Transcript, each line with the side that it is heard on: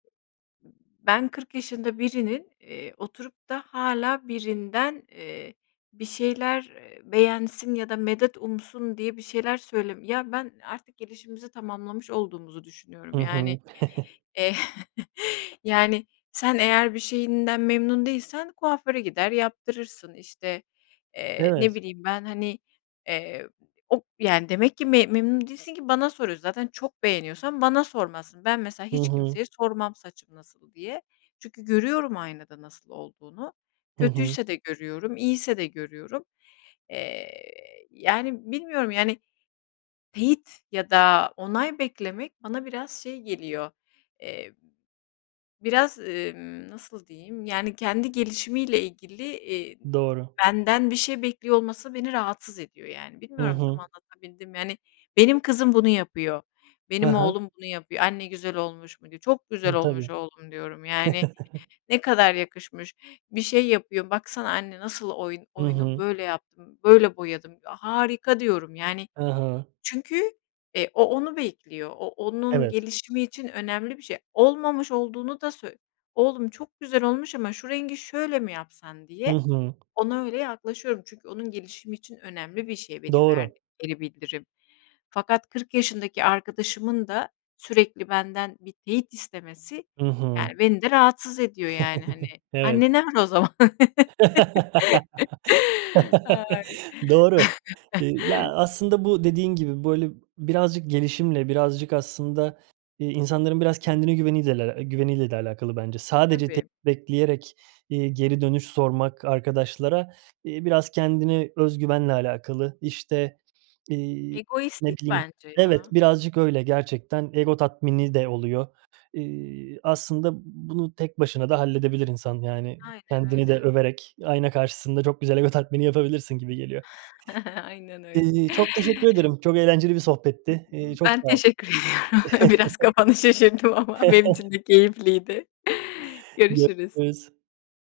left: Ben 40 yaşında birinin, eee, oturup da hâlâ birinden, eee, bir şeyler, eee, beğensin ya da medet umsun diye bir şeyler söyleme Ya, ben artık gelişimimizi tamamlamış olduğumuzu
right: Hı
left: düşünüyorum.
right: hı.
left: Yani, eee, yani sen eğer bir şeyinden memnun değilsen kuaföre gider yaptırırsın, işte, eee, ne
right: Evet.
left: bileyim ben, hani, eee, o yani demek ki m memnun değilsin ki bana soruyorsun. Zaten çok beğeniyorsan bana sormazsın. Ben mesela
right: Hı
left: hiç
right: hı.
left: kimseye sormam saçım nasıl diye çünkü görüyorum aynada nasıl olduğunu,
right: Hı hı.
left: kötüyse de görüyorum, iyiyse de görüyorum. Eee, yani, bilmiyorum yani, teyit ya da, onay beklemek bana biraz şey geliyor, eee, biraz, emm, nasıl diyeyim, yani kendi gelişimiyle ilgili, eee,
right: Doğru.
left: benden bir şey bekliyor olması beni rahatsız ediyor, yani.
right: I
left: Bilmiyorum, tam
right: hı.
left: anlatabildim mi? Yani benim kızım bunu yapıyor,
right: Ha
left: benim
right: ha.
left: oğlum bunu yapıyor, "Anne güzel olmuş mu?" diyor. "Çok güzel
right: Hı,
left: olmuş
right: tabii.
left: oğlum." diyorum. Yani, ne kadar yakışmış. Bir şey yapıyor, "Baksana anne, nasıl oyun
right: Hı
left: oyunum?
right: hı.
left: Böyle yaptım, böyle boyadım." diyor, "Harika!" diyorum. Yani
right: Ha ha.
left: çünkü e, o, onu bekliyor, o onun
right: Evet.
left: gelişimi için önemli bir şey. Olmamış olduğunu da söy "Oğlum, çok güzel olmuş ama şu rengi şöyle mi yapsan?"
right: Hı
left: diye
right: hı.
left: ona öyle yaklaşıyorum. Çünkü onun gelişimi için önemli bir şey benim
right: Doğru.
left: verdiğim geri bildirim. Fakat 40 yaşındaki arkadaşımın da sürekli benden bir teyit istemesi
right: Hı hı.
left: yani beni de rahatsız ediyor, yani, hani,
right: Evet.
left: annene ver o zaman. Ay.
right: Doğru. Eee, ya, aslında bu dediğin gibi, böyle, birazcık gelişimle, birazcık aslında, eee, insanların biraz kendine güveni deyle al güveniyle de alakalı bence. Sadece t
left: Tabii.
right: bekleyerek, eee, geri dönüş sormak arkadaşlara, eee, biraz kendine öz güvenle alakalı. İşte, eee, ne
left: Egoistlik
right: bileyim
left: bence
right: Evet,
left: ya.
right: birazcık öyle gerçekten, ego tatmini de oluyor. Eee, aslında b bunu tek başına da halledebilir insan yani
left: Aynen
right: kendini de
left: öyle.
right: överek ayna karşısında çok güzel ego tatmini yapabilirsin gibi geliyor.
left: Aynen öyle.
right: Eee, çok teşekkür ederim. Çok eğlenceli bir sohbetti. Eee, çok
left: Ben
right: sağ ol.
left: teşekkür ediyorum. Biraz kafanı şişirdim ama benim için de keyifliydi.
right: Gö
left: Görüşürüz.
right: rüz.